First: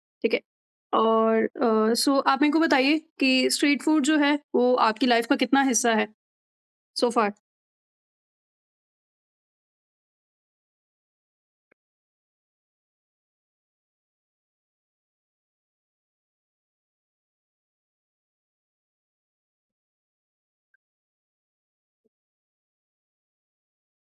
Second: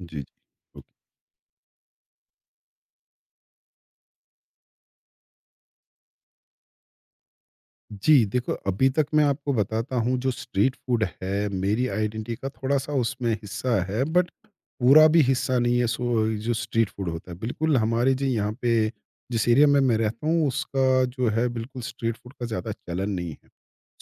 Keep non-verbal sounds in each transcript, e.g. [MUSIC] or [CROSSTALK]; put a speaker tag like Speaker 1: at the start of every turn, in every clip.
Speaker 1: जी, जी।
Speaker 2: ठीक है।
Speaker 1: ओके।
Speaker 2: और सो आप मेरे को बताइए कि स्ट्रीट फूड जो है वो आपकी लाइफ का कितना हिस्सा है सो फार?
Speaker 1: जी, देखो अभी तक मैं आपको बताता हूँ, जो स्ट्रीट फ़ूड है, मेरी आइडेंटिटी का थोड़ा-सा उसमें हिस्सा है बट पूरा भी हिस्सा नहीं है। सो जो स्ट्रीट फ़ूड होता है, बिल्कुल हमारे जी यहाँ पे जिस एरिया में मैं रहता हूँ, उसका जो है, बिल्कुल स्ट्रीट फ़ूड का ज़्यादा चलन नहीं है।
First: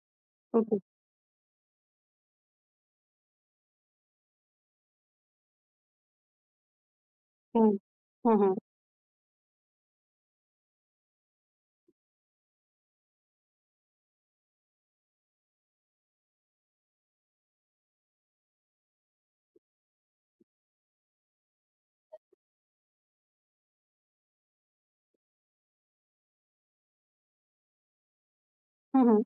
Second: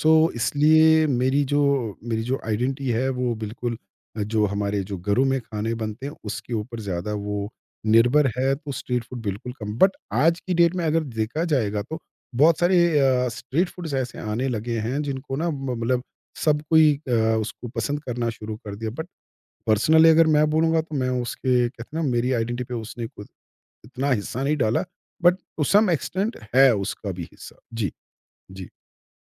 Speaker 1: So
Speaker 2: okay.
Speaker 1: इसलिए मेरी जो आइडेंटिटी है वो बिल्कुल जो हमारे जो घरों में खाने बनते हैं, उसके ऊपर ज़्यादा वो
Speaker 2: हुँ।
Speaker 1: निर्भर
Speaker 2: हाँ,
Speaker 1: है,
Speaker 2: हाँ।
Speaker 1: तो स्ट्रीट फ़ूड बिल्कुल कम, बट आज की डेट में अगर देखा जाएगा, तो बहुत सारे स्ट्रीट फूड्स ऐसे आने लगे हैं, जिनको ना मतलब सब कोई उसको पसंद करना शुरू कर दिया। बट पर्सनली अगर मैं बोलूँगा, तो मैं उसके कहते हैं ना, मेरी आइडेंटिटी पे उसने कुछ इतना हिस्सा नहीं डाला, बट टू सम एक्सटेंट है उसका भी हिस्सा। जी, जी,
Speaker 2: हाँ, हाँ।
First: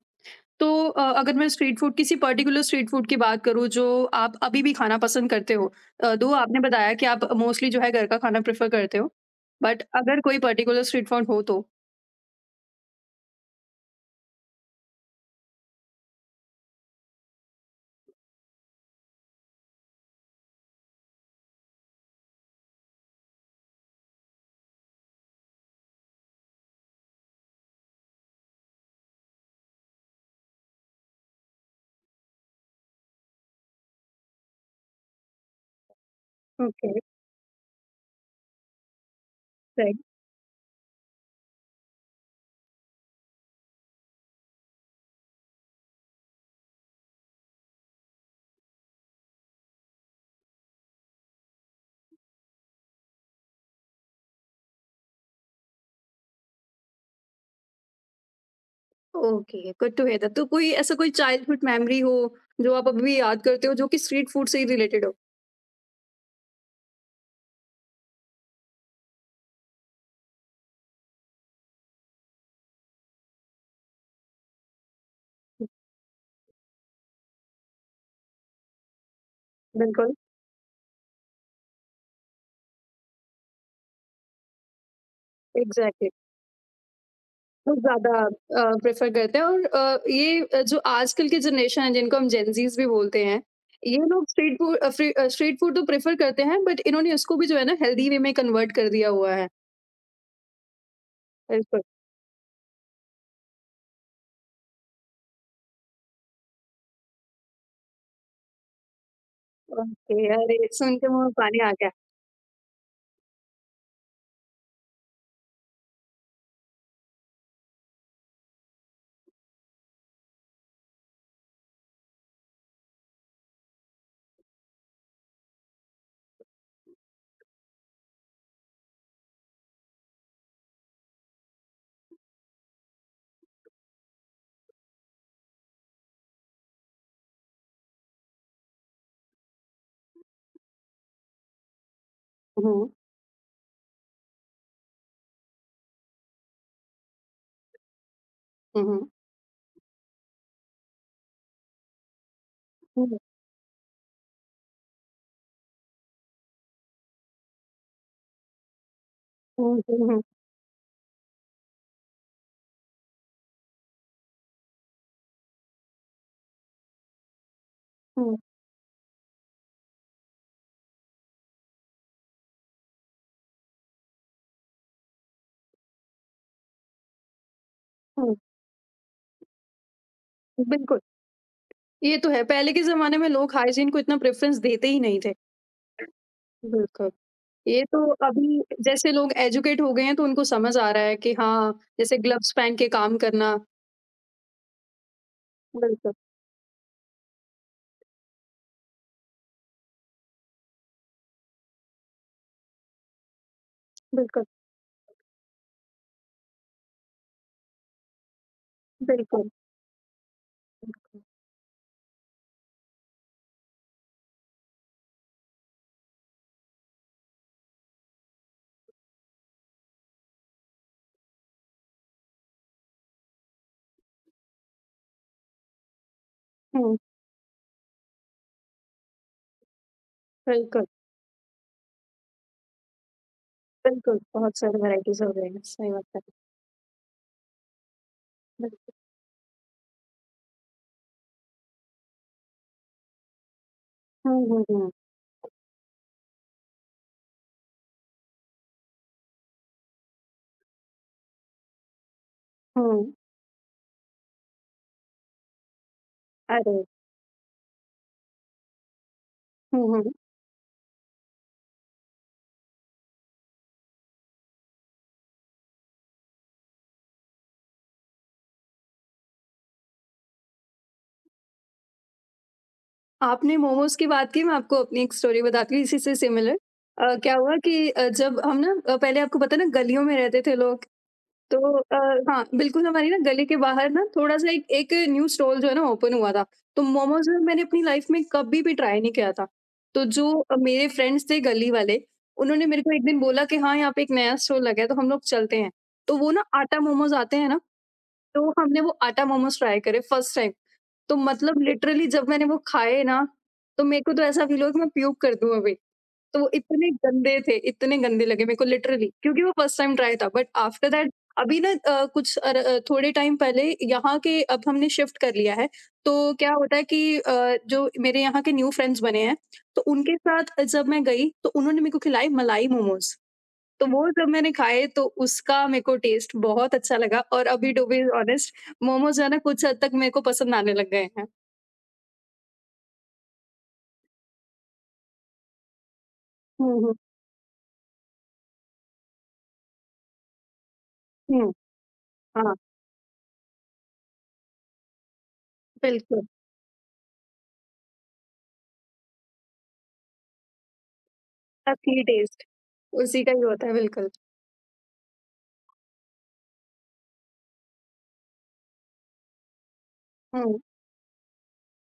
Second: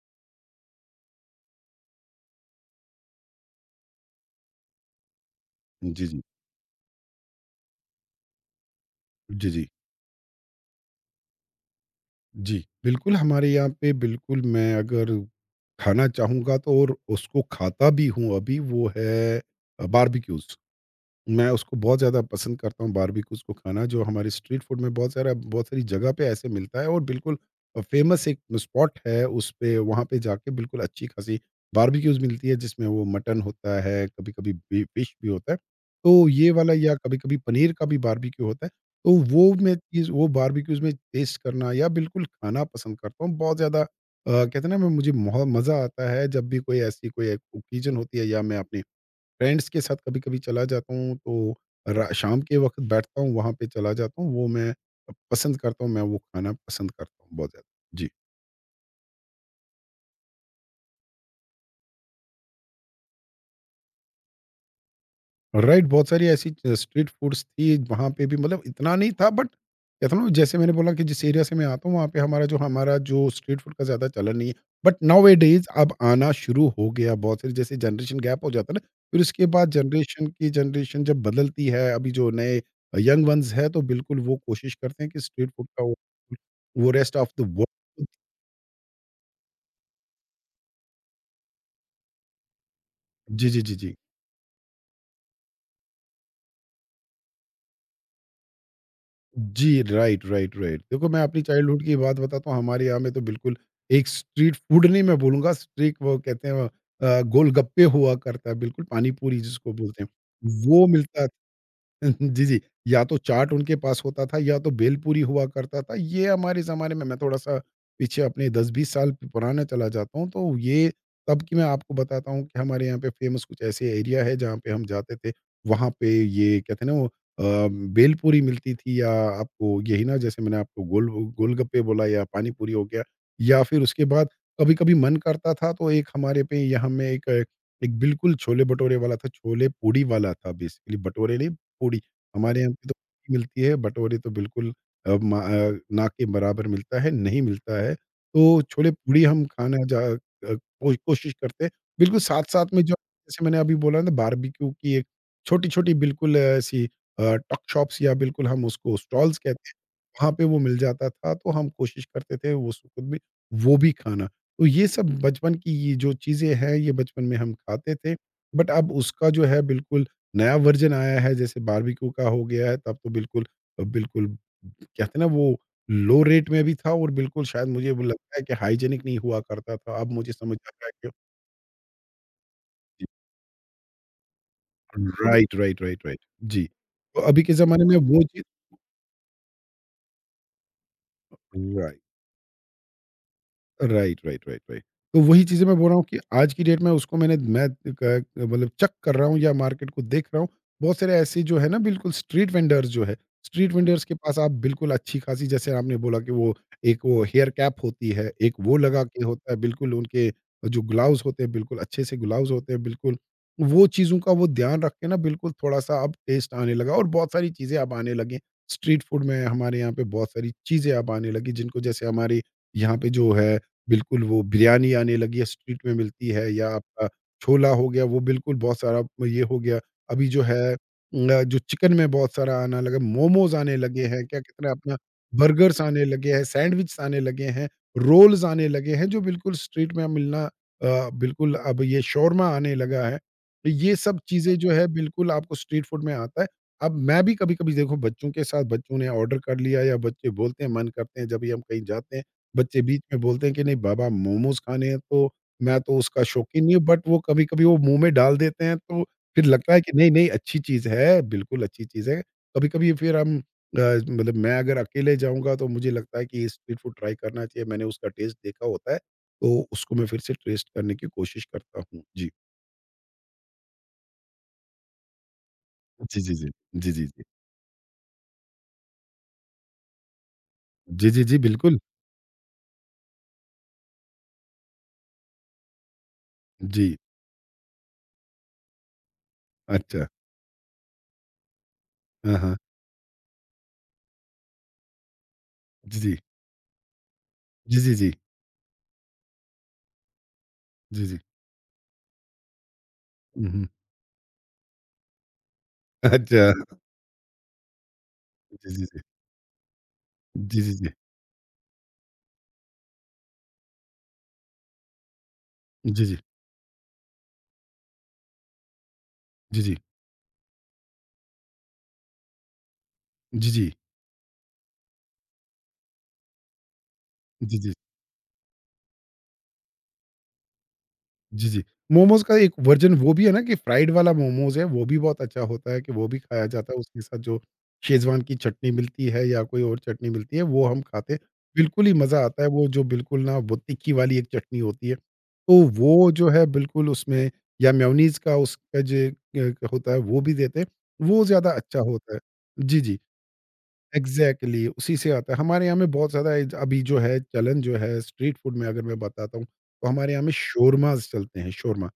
Speaker 2: तो अगर मैं स्ट्रीट फूड किसी पर्टिकुलर स्ट्रीट फूड की बात करूँ जो आप अभी भी खाना पसंद करते हो।
Speaker 1: जी, जी,
Speaker 2: दो आपने बताया कि आप मोस्टली जो है घर का खाना प्रेफ़र करते हो।
Speaker 1: जी, जी,
Speaker 2: बट अगर कोई पर्टिकुलर स्ट्रीट फूड हो तो?
Speaker 1: जी। बिल्कुल हमारे यहाँ पे बिल्कुल, मैं अगर खाना चाहूँगा तो, और उसको खाता भी हूँ, अभी वो है बारबेक्यूज। मैं उसको बहुत ज़्यादा पसंद करता हूँ, बारबेक्यूज़ को खाना, जो हमारे स्ट्रीट फूड में बहुत सारी जगह पे ऐसे मिलता है, और बिल्कुल फ़ेमस एक स्पॉट है उस पे, वहाँ पे जाके बिल्कुल अच्छी-खासी बारबेक्यूज़ मिलती है, जिसमें वो मटन होता है, कभी-कभी बी फिश भी होता है। तो ये वाला,
Speaker 2: ओके,
Speaker 1: या कभी-कभी पनीर का भी बारबेक्यू होता है। तो वो मैं
Speaker 2: राइट।
Speaker 1: चीज़ वो बारबेक्यूज़ में टेस्ट करना या बिल्कुल खाना पसंद करता हूँ। बहुत ज़्यादा कहते हैं ना, मैं मुझे महो मज़ा आता है, जब भी कोई ऐसी कोई ओकेज़न होती है, या मैं अपने फ्रेंड्स के साथ कभी-कभी चला जाता हूँ, तो रा शाम के वक़्त बैठता हूँ, वहाँ पे चला जाता हूँ, वो मैं पसंद करता हूँ, मैं वो खाना पसंद करता हूँ बहुत ज़्यादा। जी।
Speaker 2: Okay, good to hear that. तो कोई ऐसा कोई चाइल्डहुड मेमोरी हो जो आप अभी भी याद करते हो जो कि स्ट्रीट फूड से ही रिलेटेड हो?
Speaker 1: राइट, बहुत सारी ऐसी च स्ट्रीट फूड्स थी वहाँ पे भी, मतलब इतना नहीं था, बट कहता हूँ ना, जैसे मैंने बोला, कि जिस एरिया से मैं आता हूँ, वहाँ पे हमारा जो स्ट्रीट फूड का ज़्यादा चलन नहीं है। बट नाउ-ए-डेज़ अब आना शुरू हो गया, बहुत सारी, जैसे जनरेशन गैप हो जाता है ना, फिर उसके बाद
Speaker 2: बिल्कुल,
Speaker 1: जनरेशन की जनरेशन जब बदलती है, अभी जो नए यंग वन्स है, तो बिल्कुल वो कोशिश करते हैं कि स्ट्रीट फूड का
Speaker 2: एग्ज़ैक्टली।
Speaker 1: वो, रेस्ट ऑफ द वो,
Speaker 2: बहुत
Speaker 1: [LAUGHS]
Speaker 2: ज़्यादा प्रेफ़र करते हैं और ये जो आजकल की जनरेशन है जिनको हम जेनज़ीज़ भी बोलते हैं,
Speaker 1: जी, जी, जी, जी।
Speaker 2: ये लोग स्ट्रीट फूड स्ट्रीट फूड तो प्रेफ़र करते हैं बट इन्होंने उसको भी जो है ना हेल्दी वे में कन्वर्ट कर दिया हुआ है।
Speaker 1: जी, राइट, राइट, राइट। देखो, मैं अपनी चाइल्डहुड
Speaker 2: बिल्कुल,
Speaker 1: की बात बताता हूँ, हमारे यहाँ में तो बिल्कुल एक स्ट्रीट फूड नहीं, मैं बोलूँगा, स्ट्रीट, वो कहते हैं गोलगप्पे हुआ करता है, बिल्कुल पानी पूरी जिसको बोलते हैं,
Speaker 2: ओके, अरे!
Speaker 1: वो
Speaker 2: सुन के मुँह
Speaker 1: मिलता,
Speaker 2: में पानी आ गया।
Speaker 1: [LAUGHS] जी, जी। या तो चाट उनके पास होता था, या तो भेलपूरी हुआ करता था। ये हमारे ज़माने में, मैं थोड़ा-सा पीछे अपने 10-20 साल पुराने चला जाता हूँ, तो ये तब की मैं आपको बताता हूँ, कि हमारे यहाँ पे फ़ेमस कुछ ऐसे एरिया है, जहाँ पे हम जाते थे। वहाँ पे ये कहते हैं ना, वो भेलपूरी मिलती थी, या आपको यही ना, जैसे मैंने आपको गोलगप्पे बोला, या पानी पूरी हो गया, या फिर उसके बाद कभी-कभी मन करता था, तो एक हमारे पे यहाँ में एक एक बिल्कुल छोले-भटूरे वाला था, छोले पूड़ी वाला था बेसिकली, भटूरे नहीं, पूड़ी, हमारे यहाँ पे
Speaker 2: हुँ,
Speaker 1: तो मिलती है, भटोरे तो बिल्कुल ना के बराबर मिलता है, नहीं मिलता है। तो
Speaker 2: हुँ, हुँ,
Speaker 1: छोले-पूड़ी हम खाना कोई कोशिश करते हैं। बिल्कुल साथ-साथ में जो,
Speaker 2: हुँ,
Speaker 1: जैसे मैंने अभी बोला ना, बारबेक्यू की एक छोटी-छोटी बिल्कुल ऐसी, टक शॉप्स या बिल्कुल हम उसको स्टॉल्स कहते हैं,
Speaker 2: हुँ,
Speaker 1: वहाँ पे वो मिल जाता था, तो हम कोशिश करते थे वो खुद भी, वो भी खाना। तो ये सब बचपन की ये जो चीज़ें हैं, ये बचपन में हम खाते थे,
Speaker 2: हुँ,
Speaker 1: बट अब उसका जो है बिल्कुल नया वर्ज़न आया है, जैसे बारबेक्यू का हो गया है, तब तो बिल्कुल कहते हैं ना, वो लो रेट में भी था, और बिल्कुल शायद मुझे वो
Speaker 2: हुँ,
Speaker 1: लगता है कि हाइजीनिक नहीं हुआ करता था। अब मुझे समझ आ रहा है
Speaker 2: बिल्कुल,
Speaker 1: कि।
Speaker 2: ये तो है। पहले के
Speaker 1: जी।
Speaker 2: ज़माने में लोग हाइजीन को इतना प्रेफ़रेंस देते ही नहीं थे।
Speaker 1: Right, right, right, right. जी,
Speaker 2: बिल्कुल,
Speaker 1: तो अभी के
Speaker 2: ये
Speaker 1: ज़माने में
Speaker 2: तो
Speaker 1: वो चीज़।
Speaker 2: अभी जैसे लोग एजुकेट हो गए हैं तो उनको समझ आ रहा है कि हाँ,
Speaker 1: राइट।
Speaker 2: जैसे ग्लव्स पहन के काम करना।
Speaker 1: Right, right, right, right. तो वही चीज़ें मैं बोल रहा हूँ,
Speaker 2: बिल्कुल,
Speaker 1: कि आज की डेट में उसको मैंने मैं क मतलब चेक कर रहा हूँ, या मार्केट को देख रहा हूँ। बहुत सारे ऐसे जो है ना, बिल्कुल स्ट्रीट वेंडर्स जो है, स्ट्रीट वेंडर्स के पास
Speaker 2: बिल्कुल,
Speaker 1: आप बिल्कुल अच्छी-खासी, जैसे आपने बोला कि वो एक, वो हेयर कैप होती है, एक वो लगा के
Speaker 2: बिल्कुल,
Speaker 1: होता है, बिल्कुल उनके जो
Speaker 2: बिल्कुल।
Speaker 1: ग्लव्स होते हैं, बिल्कुल अच्छे से ग्लव्स होते हैं बिल्कुल। वो चीज़ों का वो ध्यान रख के ना, बिल्कुल थोड़ा-सा अब टेस्ट आने लगा, और बहुत सारी चीज़ें अब आने लगी। स्ट्रीट फूड में हमारे यहाँ पे बहुत सारी चीज़ें अब आने लगी, जिनको जैसे हमारे यहाँ पे जो है बिल्कुल, वो बिरयानी आने लगी है, स्ट्रीट में मिलती है, या
Speaker 2: हुँ,
Speaker 1: आपका छोला हो गया, वो बिल्कुल बहुत सारा ये हो गया। अभी जो है
Speaker 2: बिल्कुल,
Speaker 1: जो चिकन में बहुत सारा आना लगा, मोमोज़ आने लगे
Speaker 2: बिल्कुल,
Speaker 1: हैं, क्या
Speaker 2: बहुत
Speaker 1: कहते हैं
Speaker 2: सारी
Speaker 1: अपना,
Speaker 2: वैराइटीज़ हो गई हैं,
Speaker 1: बर्गर्स
Speaker 2: सही
Speaker 1: आने
Speaker 2: बात है।
Speaker 1: लगे हैं, सैंडविच आने लगे हैं, रोल्स आने
Speaker 2: बिल्कुल।
Speaker 1: लगे हैं, जो बिल्कुल स्ट्रीट में मिलना, बिल्कुल अब ये शौरमा आने लगा है। तो ये सब
Speaker 2: हुँ,
Speaker 1: चीज़ें
Speaker 2: हुँ,
Speaker 1: जो है,
Speaker 2: हुँ,
Speaker 1: बिल्कुल आपको स्ट्रीट फूड में आता है। अब मैं भी कभी-कभी देखो, बच्चों के साथ, बच्चों ने ऑर्डर कर लिया, या बच्चे बोलते हैं, मन करते हैं, जब भी हम कहीं जाते हैं, बच्चे
Speaker 2: हुँ।
Speaker 1: बीच में बोलते हैं कि नहीं बाबा, मोमोज खाने हैं, तो मैं तो उसका शौकीन नहीं हूँ,
Speaker 2: अरे!
Speaker 1: बट वो कभी-कभी वो मुँह में डाल देते हैं, तो फिर लगता है
Speaker 2: हुँ,
Speaker 1: कि नहीं,
Speaker 2: हुँ।
Speaker 1: नहीं, अच्छी चीज़ है, बिल्कुल अच्छी चीज़ है। कभी-कभी फिर हम मतलब मैं अगर अकेले जाऊँगा, तो मुझे लगता है कि स्ट्रीट फूड ट्राई करना चाहिए। मैंने उसका टेस्ट देखा होता है, तो उसको मैं फिर से टेस्ट करने की कोशिश करता हूँ। जी।
Speaker 2: आपने मोमोज़ की बात की, मैं आपको अपनी एक स्टोरी बताती हूँ इसी से
Speaker 1: जी, जी, जी।
Speaker 2: सिमिलर।
Speaker 1: जी, जी, जी।
Speaker 2: क्या हुआ कि जब हम ना पहले आपको पता है ना गलियों में रहते थे लोग।
Speaker 1: जी, जी, जी,
Speaker 2: तो
Speaker 1: बिल्कुल।
Speaker 2: हाँ, बिल्कुल हमारे ना गली के बाहर ना थोड़ा-सा एक एक न्यू स्टॉल जो है ना ओपन हुआ था। तो
Speaker 1: जी।
Speaker 2: मोमोज़ ना मैंने अपनी लाइफ़ में कभी भी ट्राई नहीं किया था। तो
Speaker 1: अच्छा।
Speaker 2: जो मेरे फ्रेंड्स थे गली वाले,
Speaker 1: हाँ, हाँ।
Speaker 2: उन्होंने मेरे को एक दिन बोला कि हाँ, यहाँ पे एक नया स्टॉल लगा है तो हम लोग चलते हैं।
Speaker 1: जी, जी।
Speaker 2: तो वो ना आटा मोमोज़ आते हैं ना,
Speaker 1: जी, जी, जी।
Speaker 2: तो हमने वो आटा मोमोज़ ट्राई करे फर्स्ट टाइम।
Speaker 1: जी,
Speaker 2: तो
Speaker 1: जी।
Speaker 2: मतलब लिटरली जब मैंने वो खाए ना,
Speaker 1: हुँ, हुँ।
Speaker 2: तो मेरे को तो ऐसा फ़ील हुआ कि मैं प्यूक कर दूँ अभी। तो वो
Speaker 1: अच्छा।
Speaker 2: इतने गंदे थे, इतने गंदे लगे मेरे को
Speaker 1: जी, जी, जी।
Speaker 2: लिटरली क्योंकि वो फर्स्ट टाइम ट्राई था। बट
Speaker 1: जी, जी,
Speaker 2: आफ्टर
Speaker 1: जी।
Speaker 2: दैट अभी ना थोड़े टाइम पहले यहाँ के अब हमने शिफ्ट कर लिया है।
Speaker 1: जी, जी।
Speaker 2: तो क्या होता है कि जो मेरे यहाँ के न्यू फ्रेंड्स बने हैं,
Speaker 1: जी, जी।
Speaker 2: तो उनके साथ जब मैं गई, तो उन्होंने मेरे को खिलाए मलाई मोमोज़।
Speaker 1: जी, जी।
Speaker 2: तो वो जब मैंने खाए तो उसका मेरे को टेस्ट बहुत अच्छा लगा और
Speaker 1: जी, जी।
Speaker 2: अभी टू बी ऑनेस्ट, मोमोज़ है ना कुछ हद तक मेरे को पसंद आने लग गए हैं।
Speaker 1: जी, जी। मोमोज़ का एक वर्ज़न वो भी है ना, कि फ्राइड वाला मोमोज़ है, वो भी बहुत अच्छा होता है, कि वो भी खाया जाता
Speaker 2: हुँ,
Speaker 1: है,
Speaker 2: हुँ,
Speaker 1: उसके साथ जो शेज़वान की चटनी मिलती है, या कोई और चटनी मिलती है, वो हम खाते हैं।
Speaker 2: हुँ,
Speaker 1: बिल्कुल ही मज़ा आता है,
Speaker 2: हाँ,
Speaker 1: वो जो बिल्कुल ना, वो तीखी वाली एक चटनी होती है, तो वो
Speaker 2: बिल्कुल,
Speaker 1: जो है बिल्कुल उसमें, या मेयोनीज़ का उसका जो एक होता है, वो भी देते हैं, वो ज़्यादा अच्छा
Speaker 2: असली
Speaker 1: होता है।
Speaker 2: टेस्ट
Speaker 1: जी, जी।
Speaker 2: उसी का ही होता है बिल्कुल।
Speaker 1: एग्जैक्टली exactly, उसी से आता है, हमारे यहाँ में बहुत ज़्यादा अभी जो है चलन, जो है स्ट्रीट फूड में, अगर मैं बताता हूँ, तो हमारे यहाँ में
Speaker 2: हुँ,
Speaker 1: शोरमाज चलते हैं, शोरमा,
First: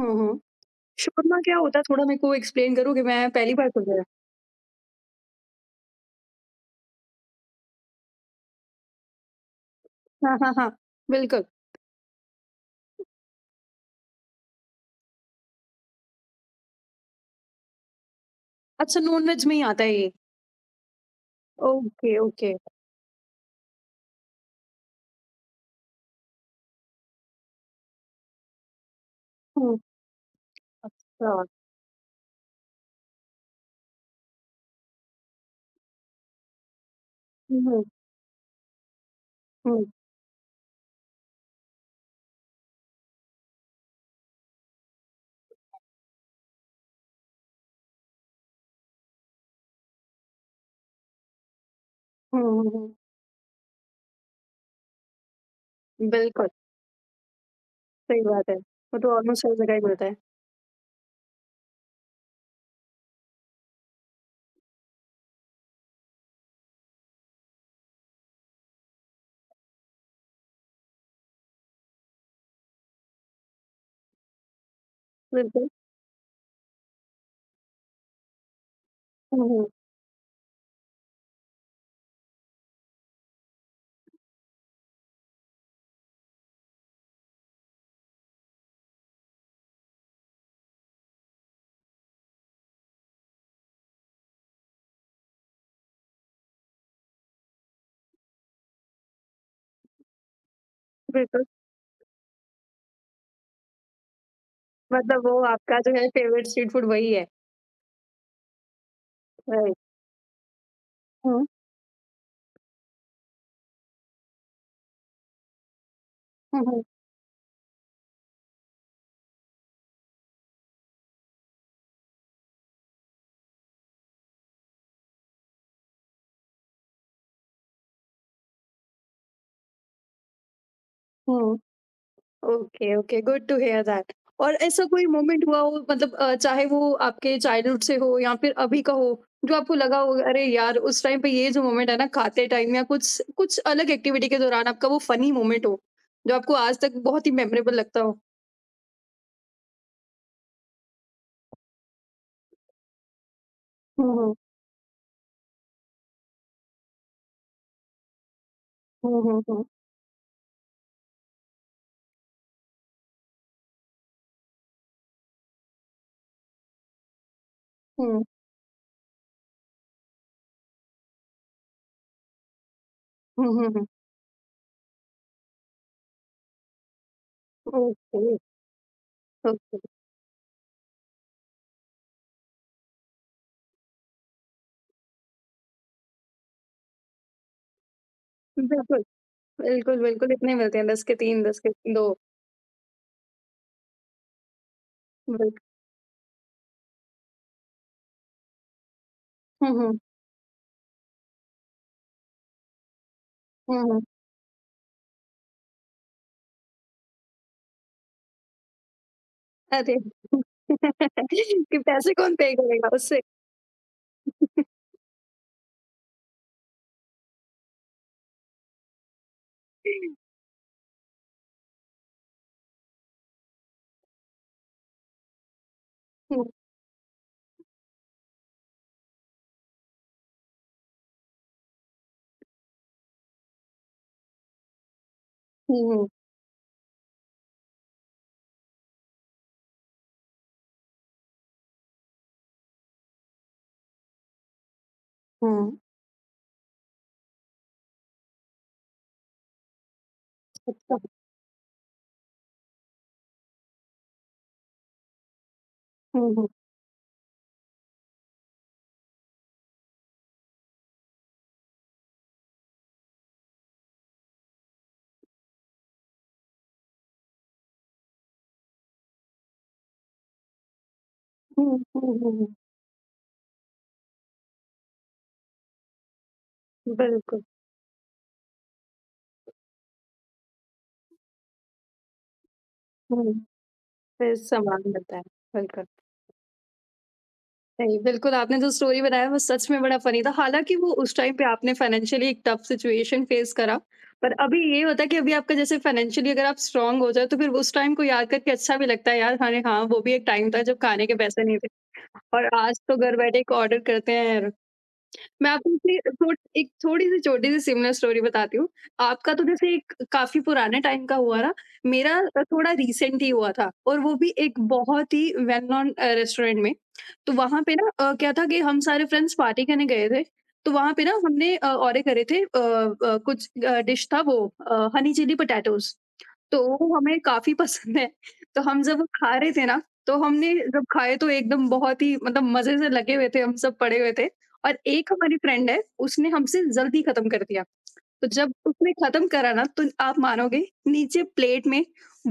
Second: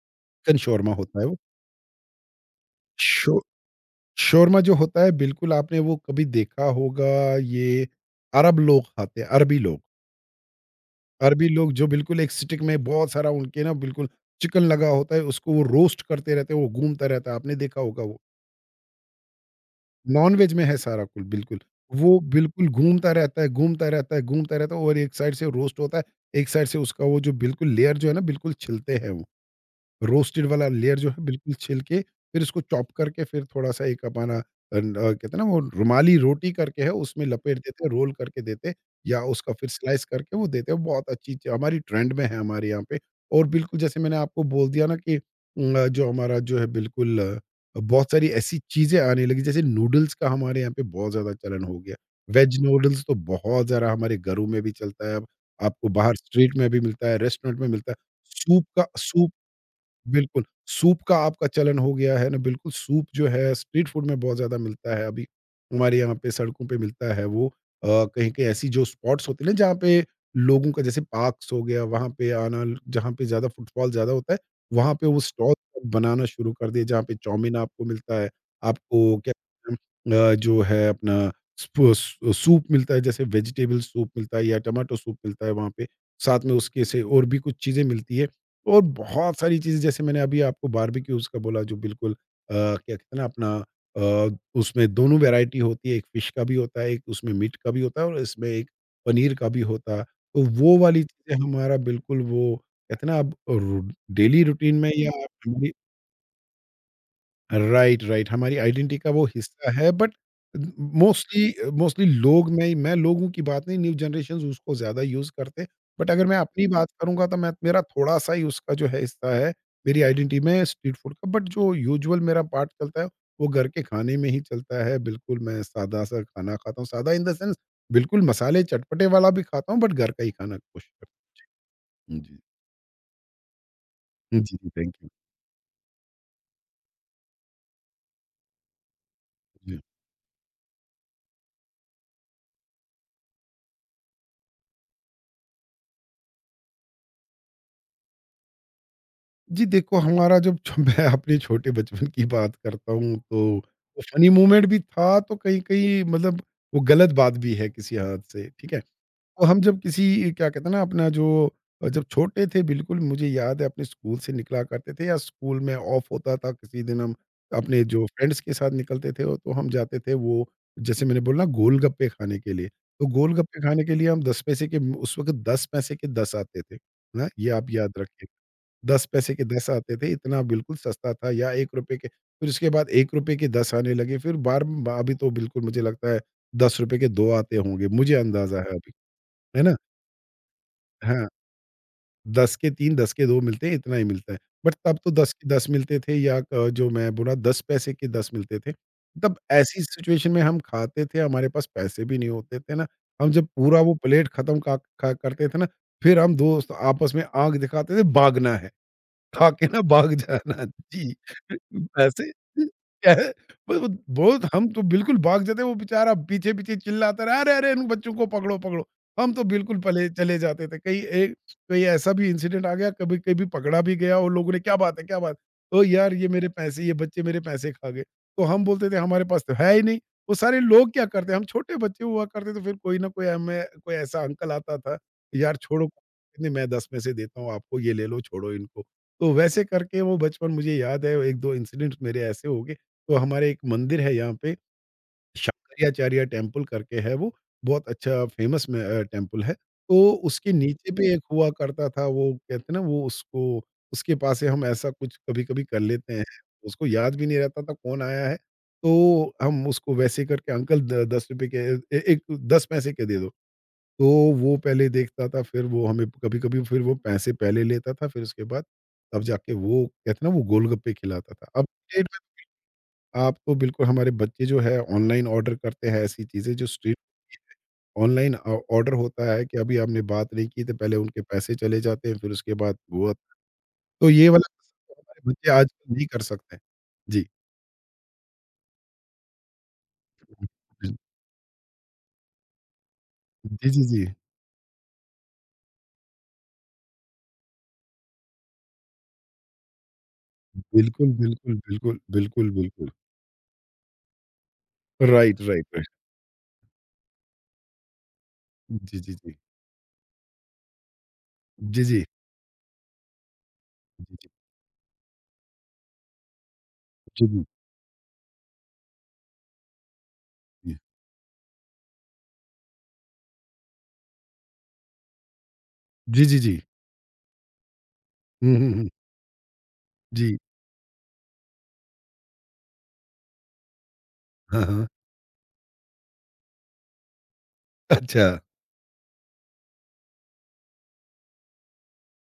Speaker 2: हुँ, हुँ।
Speaker 1: चिकन शोरमा होता है वो।
Speaker 2: शोरमा क्या होता है थोड़ा मेरे को एक्सप्लेन करोगे? मैं
Speaker 1: शो
Speaker 2: पहली बार सुन रही हूँ।
Speaker 1: शोरमा जो होता है बिल्कुल, आपने वो कभी देखा होगा, ये अरब लोग खाते हैं,
Speaker 2: हाँ, हाँ, हाँ, बिल्कुल।
Speaker 1: अरबी लोग जो बिल्कुल एक स्टिक में बहुत सारा उनके ना, बिल्कुल चिकन लगा होता है, उसको वो रोस्ट करते रहते हैं, वो घूमता रहता है, आपने देखा होगा वो,
Speaker 2: अच्छा, नॉन-वेज में ही आता है ये?
Speaker 1: नॉन-वेज में है सारा कुल बिल्कुल।
Speaker 2: ओके,
Speaker 1: वो
Speaker 2: ओके।
Speaker 1: बिल्कुल घूमता रहता है, घूमता रहता है, घूमता रहता है, और एक साइड से रोस्ट होता है, एक साइड से उसका वो जो बिल्कुल लेयर जो है ना, बिल्कुल छिलते हैं वो।
Speaker 2: हुँ,
Speaker 1: रोस्टेड वाला लेयर जो है,
Speaker 2: अच्छा।
Speaker 1: बिल्कुल छिल के, फिर इसको चॉप करके, फिर थोड़ा-सा एक अपना कहते हैं ना, वो रुमाली रोटी करके है, उसमें लपेट
Speaker 2: हुँ,
Speaker 1: देते
Speaker 2: हुँ,
Speaker 1: हैं, रोल करके देते हैं, या उसका फिर
Speaker 2: हुँ,
Speaker 1: स्लाइस करके वो देते हैं। बहुत अच्छी च हमारी ट्रेंड में है, हमारे यहाँ पे, और बिल्कुल जैसे मैंने आपको बोल दिया ना, कि जो हमारा जो है बिल्कुल, बहुत सारी ऐसी चीज़ें आने लगी, जैसे नूडल्स का हमारे यहाँ पे बहुत ज़्यादा चलन हो गया।
Speaker 2: हुँ,
Speaker 1: वेज
Speaker 2: हुँ, हुँ।
Speaker 1: नूडल्स तो बहुत ज़रा हमारे घरों में भी चलता है अब, आपको बाहर
Speaker 2: बिल्कुल,
Speaker 1: स्ट्रीट में भी मिलता है, रेस्टोरेंट में मिलता है।
Speaker 2: सही बात है।
Speaker 1: सूप का
Speaker 2: वो तो
Speaker 1: सूप
Speaker 2: ऑलमोस्ट हर जगह ही मिलता है।
Speaker 1: बिल्कुल, सूप का आपका चलन हो गया है ना, बिल्कुल सूप जो है स्ट्रीट फूड में बहुत ज़्यादा मिलता है अभी, हमारे यहाँ पे सड़कों पे मिलता है वो। कहीं-कहीं ऐसी जो स्पॉट्स होते हैं ना, जहाँ पे लोगों का जैसे पार्क्स हो गया, वहाँ पे आना, जहाँ पे ज़्यादा फुटफॉल ज़्यादा होता है, वहाँ पे वो स्टॉल
Speaker 2: बिल्कुल।
Speaker 1: बनाना शुरू कर दिए, जहाँ पे चाउमीन आपको मिलता है, आपको क्या
Speaker 2: हुँ, हुँ,
Speaker 1: कहते हैं, जो है अपना स्पू सू सूप मिलता है, जैसे वेजिटेबल सूप मिलता है, या टमाटो सूप मिलता है वहाँ पे, साथ में उसके से और भी कुछ चीज़ें मिलती है। और बहुत सारी चीज़ें, जैसे मैंने अभी आपको बारबेक्यूज़ का बोला, जो बिल्कुल क्या कहते हैं ना अपना, उसमें दोनों वैरायटी होती है, एक फ़िश का भी होता है, एक उसमें मीट का भी होता है, और इसमें एक पनीर का भी होता है। तो वो वाली चीज़ें
Speaker 2: बिल्कुल।
Speaker 1: हमारा बिल्कुल वो कहते हैं ना, अब रु डेली रूटीन में या
Speaker 2: मतलब
Speaker 1: आप
Speaker 2: वो
Speaker 1: हमारी
Speaker 2: आपका जो है फेवरेट स्ट्रीट फूड वही है,
Speaker 1: राइट, राइट, हमारी आइडेंटिटी का वो हिस्सा
Speaker 2: राइट?
Speaker 1: है, बट
Speaker 2: हुँ,
Speaker 1: मोस्टली मोस्टली लोग, मैं लोगों की बात नहीं, न्यू जनरेशंस उसको ज़्यादा यूज़ करते हैं। बट अगर मैं
Speaker 2: हुँ,
Speaker 1: अपनी
Speaker 2: हुँ,
Speaker 1: बात करूँगा तो मैं, मेरा थोड़ा-सा ही उसका जो है हिस्सा है, मेरी आइडेंटिटी में स्ट्रीट फूड का। बट जो यूजुअल मेरा पार्ट चलता है, वो घर के खाने में ही चलता है। बिल्कुल मैं सादा-सा खाना खाता हूँ, सादा इन द सेंस बिल्कुल मसाले चटपटे वाला भी खाता हूँ, बट घर का ही खाना कोशिश करता
Speaker 2: हुँ।
Speaker 1: जी। हूँ।
Speaker 2: Okay, okay, good to hear that.
Speaker 1: जी,
Speaker 2: और
Speaker 1: जी,
Speaker 2: ऐसा
Speaker 1: थैंक
Speaker 2: कोई
Speaker 1: यू।
Speaker 2: मोमेंट हुआ हो, मतलब चाहे वो आपके चाइल्डहुड से हो या फिर अभी का हो, जो आपको
Speaker 1: जी।
Speaker 2: लगा हो अरे यार उस टाइम पे ये जो मोमेंट है ना खाते टाइम या कुछ कुछ अलग एक्टिविटी के दौरान आपका वो फनी मोमेंट हो, जो आपको आज तक बहुत ही मेमोरेबल लगता हो?
Speaker 1: जी, देखो हमारा जब [LAUGHS] छ मैं अपने छोटे बचपन की बात करता हूँ तो वो
Speaker 2: हुँ,
Speaker 1: फ़नी
Speaker 2: हुँ,
Speaker 1: मोमेंट भी था, तो कहीं-कहीं मतलब वो गलत बात भी है किसी हद से, ठीक है?
Speaker 2: हुँ, हुँ,
Speaker 1: तो हम
Speaker 2: हुँ,
Speaker 1: जब किसी, क्या कहते हैं ना अपना जो, जब छोटे थे, बिल्कुल मुझे याद है, अपने स्कूल से निकला करते थे या स्कूल में ऑफ होता था किसी दिन, हम अपने जो
Speaker 2: हुँ,
Speaker 1: फ्रेंड्स के साथ निकलते थे और तो हम जाते थे वो, जैसे मैंने बोला गोलगप्पे खाने के लिए। तो
Speaker 2: हुँ,
Speaker 1: गोलगप्पे
Speaker 2: हुँ,
Speaker 1: खाने
Speaker 2: हुँ।
Speaker 1: के लिए हम 10 पैसे के, उस वक़्त 10 पैसे के 10 आते थे। है ना? ये आप याद रखें।
Speaker 2: ओके,
Speaker 1: 10 पैसे के 10
Speaker 2: ओके।
Speaker 1: आते थे, इतना बिल्कुल सस्ता था। या ₹1 के, फिर उसके बाद ₹1 के 10 आने लगे, फिर बार बा अभी तो बिल्कुल मुझे लगता है ₹10 के 2 आते होंगे, मुझे अंदाज़ा है अभी,
Speaker 2: बिल्कुल,
Speaker 1: है ना?
Speaker 2: बिल्कुल, बिल्कुल इतने मिलते हैं, 10 के
Speaker 1: हाँ,
Speaker 2: 3, 10 के 2
Speaker 1: 10 के 3, 10 के 2 मिलते हैं, इतना ही मिलता है। बट तब तो 10 के
Speaker 2: बिल्क
Speaker 1: 10 मिलते थे, या क जो मैं बोला 10 पैसे के 10 मिलते थे। तब
Speaker 2: हुँ,
Speaker 1: ऐसी
Speaker 2: हुँ।
Speaker 1: सिचुएशन में हम खाते थे, हमारे पास पैसे भी नहीं होते थे ना, हम जब पूरा
Speaker 2: हुँ,
Speaker 1: वो
Speaker 2: हुँ।
Speaker 1: प्लेट खत्म का खा करते थे ना, फिर हम दोस्त आपस में आँख दिखाते थे, भागना है। खा के ना
Speaker 2: अरे!
Speaker 1: भाग जाना। जी।
Speaker 2: [LAUGHS] कि पैसे
Speaker 1: पैसे,
Speaker 2: कौन पे करेगा
Speaker 1: क्या
Speaker 2: उससे?
Speaker 1: है वो, बहुत, हम तो बिल्कुल भाग जाते, वो बेचारा पीछे-पीछे चिल्लाता रहा, "अरे, अरे! इन बच्चों को पकड़ो, पकड़ो।" हम तो बिल्कुल पले चले जाते थे। कहीं एक, कहीं ऐसा भी इंसिडेंट आ गया, कभी कभी पकड़ा भी गया और लोगों ने, "क्या बात है, क्या बात?" "ओह यार! ये
Speaker 2: हुँ,
Speaker 1: मेरे पैसे, ये बच्चे मेरे पैसे खा गए।" तो हम बोलते थे, "हमारे पास तो है ही नहीं।" वो सारे लोग क्या करते, हम छोटे बच्चे हुआ करते, तो फिर कोई ना कोई हमें, कोई ऐसा अंकल आता था, "यार
Speaker 2: हुँ,
Speaker 1: छोड़ो,
Speaker 2: हुँ।
Speaker 1: नहीं मैं 10 में से देता हूँ आपको, ये ले लो, छोड़ो इनको।" तो वैसे करके वो बचपन मुझे याद है, 1-2 इंसिडेंट मेरे ऐसे हो गए। तो हमारे एक मंदिर है यहाँ पे,
Speaker 2: हुँ,
Speaker 1: शंकराचार्य टेम्पल करके है वो, बहुत अच्छा फ़ेमस टेम्पल है। तो उसके नीचे पे एक हुआ करता था, वो कहते हैं ना वो उसको, उसके पास से हम ऐसा कुछ कभी-कभी कर लेते हैं।
Speaker 2: हुँ,
Speaker 1: उसको याद भी नहीं रहता था कौन आया है, तो हम उसको वैसे करके अंकल द ₹10 के, ए, 1 10 पैसे के दे दो। तो वो पहले देखता था, फिर वो हमें कभी-कभी फिर वो पैसे पहले लेता था, फिर उसके बाद तब जाके वो कहते हैं ना वो गोलगप्पे खिलाता था। अब
Speaker 2: हुँ,
Speaker 1: की डेट
Speaker 2: हुँ, हुँ।
Speaker 1: में आप तो बिल्कुल, हमारे बच्चे जो है ऑनलाइन ऑर्डर करते हैं ऐसी चीज़ें जो स्ट्रीट,
Speaker 2: बिल्कुल,
Speaker 1: ऑर्डर होता है कि अभी आपने बात नहीं की तो पहले उनके पैसे चले जाते हैं, फिर उसके बाद वो,
Speaker 2: हुँ।
Speaker 1: तो ये
Speaker 2: फिर
Speaker 1: वाला
Speaker 2: सामान मिलता
Speaker 1: हमारे
Speaker 2: है,
Speaker 1: बच्चे आज
Speaker 2: बिल्कुल।
Speaker 1: नहीं कर सकते। जी।
Speaker 2: सही, बिल्कुल आपने जो स्टोरी बताया वो सच में बड़ा फ़नी था। हालाँकि वो उस टाइम पे आपने फाइनेंशियली एक टफ सिचुएशन फ़ेस
Speaker 1: जी,
Speaker 2: करा,
Speaker 1: जी, जी।
Speaker 2: पर अभी ये होता है कि अभी आपका जैसे फाइनेंशियली अगर आप स्ट्रॉन्ग हो जाओ तो फिर उस टाइम को याद करके अच्छा भी लगता है, यार अरे हाँ, वो भी एक टाइम था जब खाने
Speaker 1: बिल्कुल,
Speaker 2: के पैसे नहीं
Speaker 1: बिल्कुल,
Speaker 2: थे
Speaker 1: बिल्कुल,
Speaker 2: और
Speaker 1: बिल्कुल,
Speaker 2: आज
Speaker 1: बिल्कुल।
Speaker 2: तो घर बैठे एक ऑर्डर करते हैं।
Speaker 1: राइट,
Speaker 2: मैं
Speaker 1: राइट,
Speaker 2: आपको
Speaker 1: राइट।
Speaker 2: जैसे थोड़ एक थोड़ी-सी छोटी-सी सिमिलर स्टोरी बताती हूँ।
Speaker 1: जी, जी,
Speaker 2: आपका
Speaker 1: जी।
Speaker 2: तो जैसे एक काफ़ी पुराने टाइम का हुआ ना,
Speaker 1: जी, जी।
Speaker 2: मेरा थोड़ा रिसेंट ही हुआ था और वो
Speaker 1: जी, जी।
Speaker 2: भी एक बहुत ही वेल नोन रेस्टोरेंट में।
Speaker 1: जी,
Speaker 2: तो
Speaker 1: जी।
Speaker 2: वहाँ पे ना क्या था कि हम सारे फ्रेंड्स पार्टी करने गए थे, तो
Speaker 1: जी।
Speaker 2: वहाँ पे ना हमने ऑर्डर करे थे कुछ डिश था वो हनी चिली पोटैटोज़।
Speaker 1: जी, जी, जी।
Speaker 2: तो वो हमें काफ़ी [LAUGHS] पसंद है,
Speaker 1: हुँ,
Speaker 2: तो
Speaker 1: हुँ,
Speaker 2: हम
Speaker 1: हुँ।
Speaker 2: जब वो खा रहे थे ना, तो
Speaker 1: जी।
Speaker 2: हमने जब खाए तो एकदम बहुत ही मतलब मज़े से लगे हुए थे, हम सब पड़े हुए थे।
Speaker 1: हाँ,
Speaker 2: और
Speaker 1: हाँ।
Speaker 2: एक हमारी फ्रेंड है, उसने हमसे जल्दी खत्म कर दिया।
Speaker 1: अच्छा।
Speaker 2: तो जब उसने खत्म करा ना तो आप मानोगे, नीचे प्लेट में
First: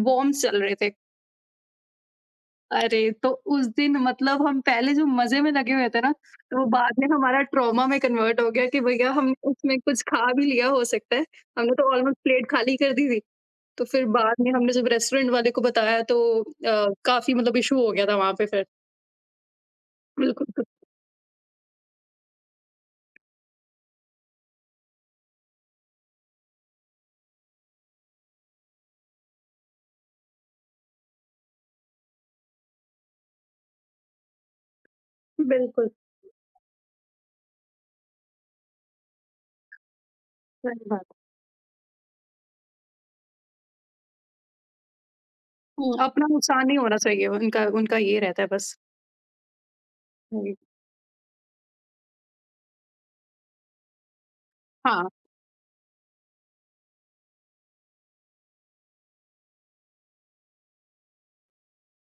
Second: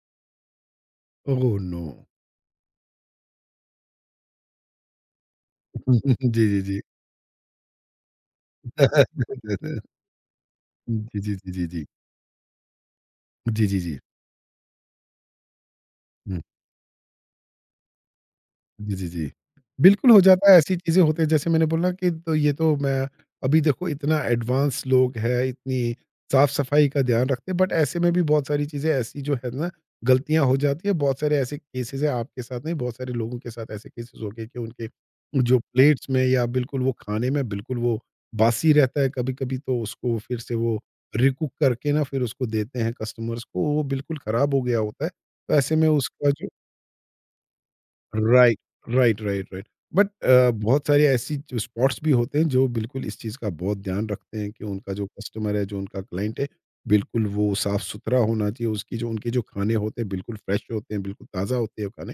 Speaker 2: वॉर्म्स चल रहे थे।
Speaker 1: Oh no!
Speaker 2: अरे! तो उस दिन मतलब हम पहले जो मज़े में लगे हुए
Speaker 1: [LAUGHS]
Speaker 2: थे ना,
Speaker 1: जी,
Speaker 2: तो
Speaker 1: जी,
Speaker 2: वो
Speaker 1: जी।
Speaker 2: बाद में हमारा ट्रॉमा में कन्वर्ट हो गया कि भैया हमने उसमें
Speaker 1: [LAUGHS]
Speaker 2: कुछ खा भी लिया हो सकता
Speaker 1: जी,
Speaker 2: है।
Speaker 1: जी, जी, जी,
Speaker 2: हमने
Speaker 1: जी।
Speaker 2: तो ऑलमोस्ट प्लेट खाली कर दी थी।
Speaker 1: जी, जी, जी। जी,
Speaker 2: तो
Speaker 1: जी, जी।
Speaker 2: फिर बाद में हमने जब रेस्टोरेंट वाले को बताया तो
Speaker 1: हुँ।
Speaker 2: काफ़ी मतलब इश्यू हो गया था वहाँ पे फिर।
Speaker 1: जी, जी, जी। बिल्कुल, हो
Speaker 2: बिल्कुल,
Speaker 1: जाता है, ऐसी चीज़ें होते हैं। जैसे मैंने बोला कि तो ये तो मैं अभी देखो, इतना एडवांस लोग हैं, इतनी साफ-सफाई का ध्यान रखते हैं, बट ऐसे में भी बहुत सारी चीज़ें ऐसी, जो है ना, गलतियाँ हो जाती है। बहुत सारे ऐसे केसेज़ हैं, आपके साथ नहीं, बहुत सारे लोगों के साथ ऐसे केसेज़ हो गए कि उनके जो
Speaker 2: बिल्कुल।
Speaker 1: प्लेट्स में, या बिल्कुल वो खाने में बिल्कुल वो बासी रहता है कभी-कभी, तो उसको फिर से वो
Speaker 2: सही बात।
Speaker 1: रीकुक करके ना फिर उसको देते हैं कस्टमर्स को, वो बिल्कुल ख़राब हो गया होता है। तो ऐसे में
Speaker 2: हुँ, अपना
Speaker 1: उसका जो,
Speaker 2: नुकसान नहीं होना चाहिए उनका उनका ये रहता है
Speaker 1: राइट,
Speaker 2: बस।
Speaker 1: Right, right, right. बट
Speaker 2: हुँ,
Speaker 1: बहुत सारे ऐसी जो स्पॉट्स भी होते हैं जो बिल्कुल इस चीज़ का बहुत ध्यान रखते हैं कि उनका जो
Speaker 2: हाँ,
Speaker 1: कस्टमर है, जो उनका क्लाइंट है, बिल्कुल वो साफ-सुथरा होना चाहिए, उसकी जो, उनके जो खाने होते हैं बिल्कुल फ्रेश होते हैं, बिल्कुल ताज़ा होते हैं खाने।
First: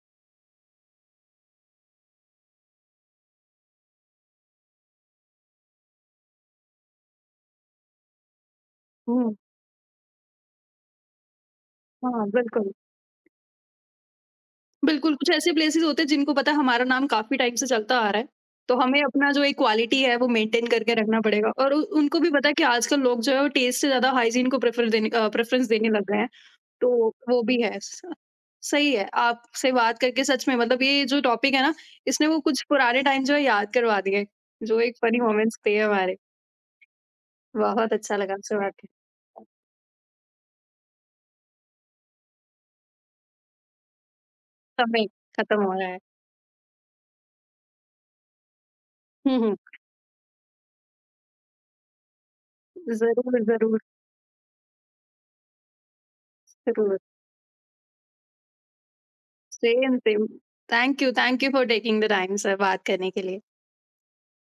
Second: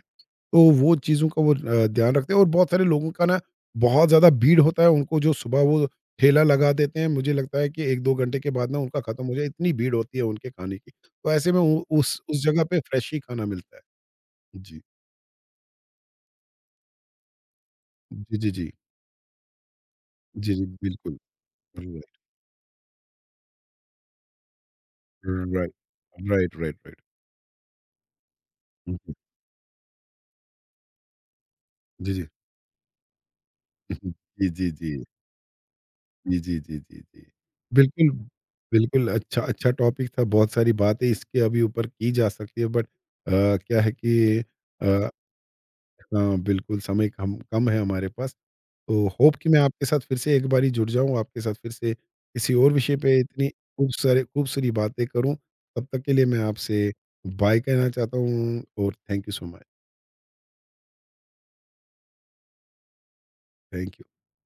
Speaker 1: तो वो चीज़ों का वो ध्यान रखते हैं। और बहुत सारे लोगों का ना बहुत ज़्यादा भीड़ होता है, उनको जो सुबह वो ठेला लगा देते हैं, मुझे लगता है कि 1-2 घंटे के बाद ना उनका खत्म हो
Speaker 2: हुँ,
Speaker 1: जाए, इतनी भीड़ होती है उनके खाने की। तो ऐसे में उ
Speaker 2: हाँ,
Speaker 1: उस जगह
Speaker 2: बिल्कुल।
Speaker 1: पे फ्रेश ही खाना मिलता है। जी।
Speaker 2: बिल्कुल, कुछ ऐसे प्लेसेस होते हैं जिनको पता है हमारा नाम काफ़ी टाइम से चलता आ रहा है,
Speaker 1: जी, जी, जी।
Speaker 2: तो हमें अपना जो एक क्वालिटी है वो
Speaker 1: जी, जी,
Speaker 2: मेंटेन करके
Speaker 1: बिल्कुल।
Speaker 2: रखना पड़ेगा और उ
Speaker 1: राइट,
Speaker 2: उनको भी पता है कि आजकल लोग जो है वो टेस्ट से ज़्यादा हाइजीन को प्रेफ़रेंस
Speaker 1: राइट,
Speaker 2: देने लग गए हैं,
Speaker 1: राइट, राइट, राइट।
Speaker 2: तो वो भी है। स सही
Speaker 1: हुँ,
Speaker 2: है,
Speaker 1: हुँ।
Speaker 2: आपसे बात करके सच में मतलब ये जो टॉपिक है ना,
Speaker 1: जी, जी।
Speaker 2: इसने वो कुछ पुराने टाइम जो है याद
Speaker 1: हुँ,
Speaker 2: करवा
Speaker 1: हुँ।
Speaker 2: दिए,
Speaker 1: जी, जी,
Speaker 2: जो एक
Speaker 1: जी।
Speaker 2: फ़नी मोमेंट्स थे हमारे।
Speaker 1: जी, जी, जी, जी, जी।
Speaker 2: बहुत
Speaker 1: बिल्कुल,
Speaker 2: अच्छा लगा आपसे बात करके।
Speaker 1: बिल्कुल अच्छा अच्छा टॉपिक था, बहुत सारी बातें इसके अभी ऊपर की जा सकती है, बट अ, क्या है कि
Speaker 2: समय
Speaker 1: अ,
Speaker 2: खत्म हो रहा है।
Speaker 1: हाँ, बिल्कुल समय कम कम है हमारे पास। तो होप
Speaker 2: हुँ,
Speaker 1: कि
Speaker 2: हुँ।
Speaker 1: मैं आपके साथ फिर से एक बारी जुड़ जाऊँ, आपके साथ फिर से किसी और विषय पे
Speaker 2: ज़रूर,
Speaker 1: इतनी
Speaker 2: ज़रूर,
Speaker 1: खूब सारी बातें करूँ। तब तक के लिए मैं आपसे
Speaker 2: ज़रूर।
Speaker 1: बाय कहना चाहता हूँ और thank you so much.
Speaker 2: Same, same. Thank you for taking the time sir, बात करने के लिए।
Speaker 1: Thank you.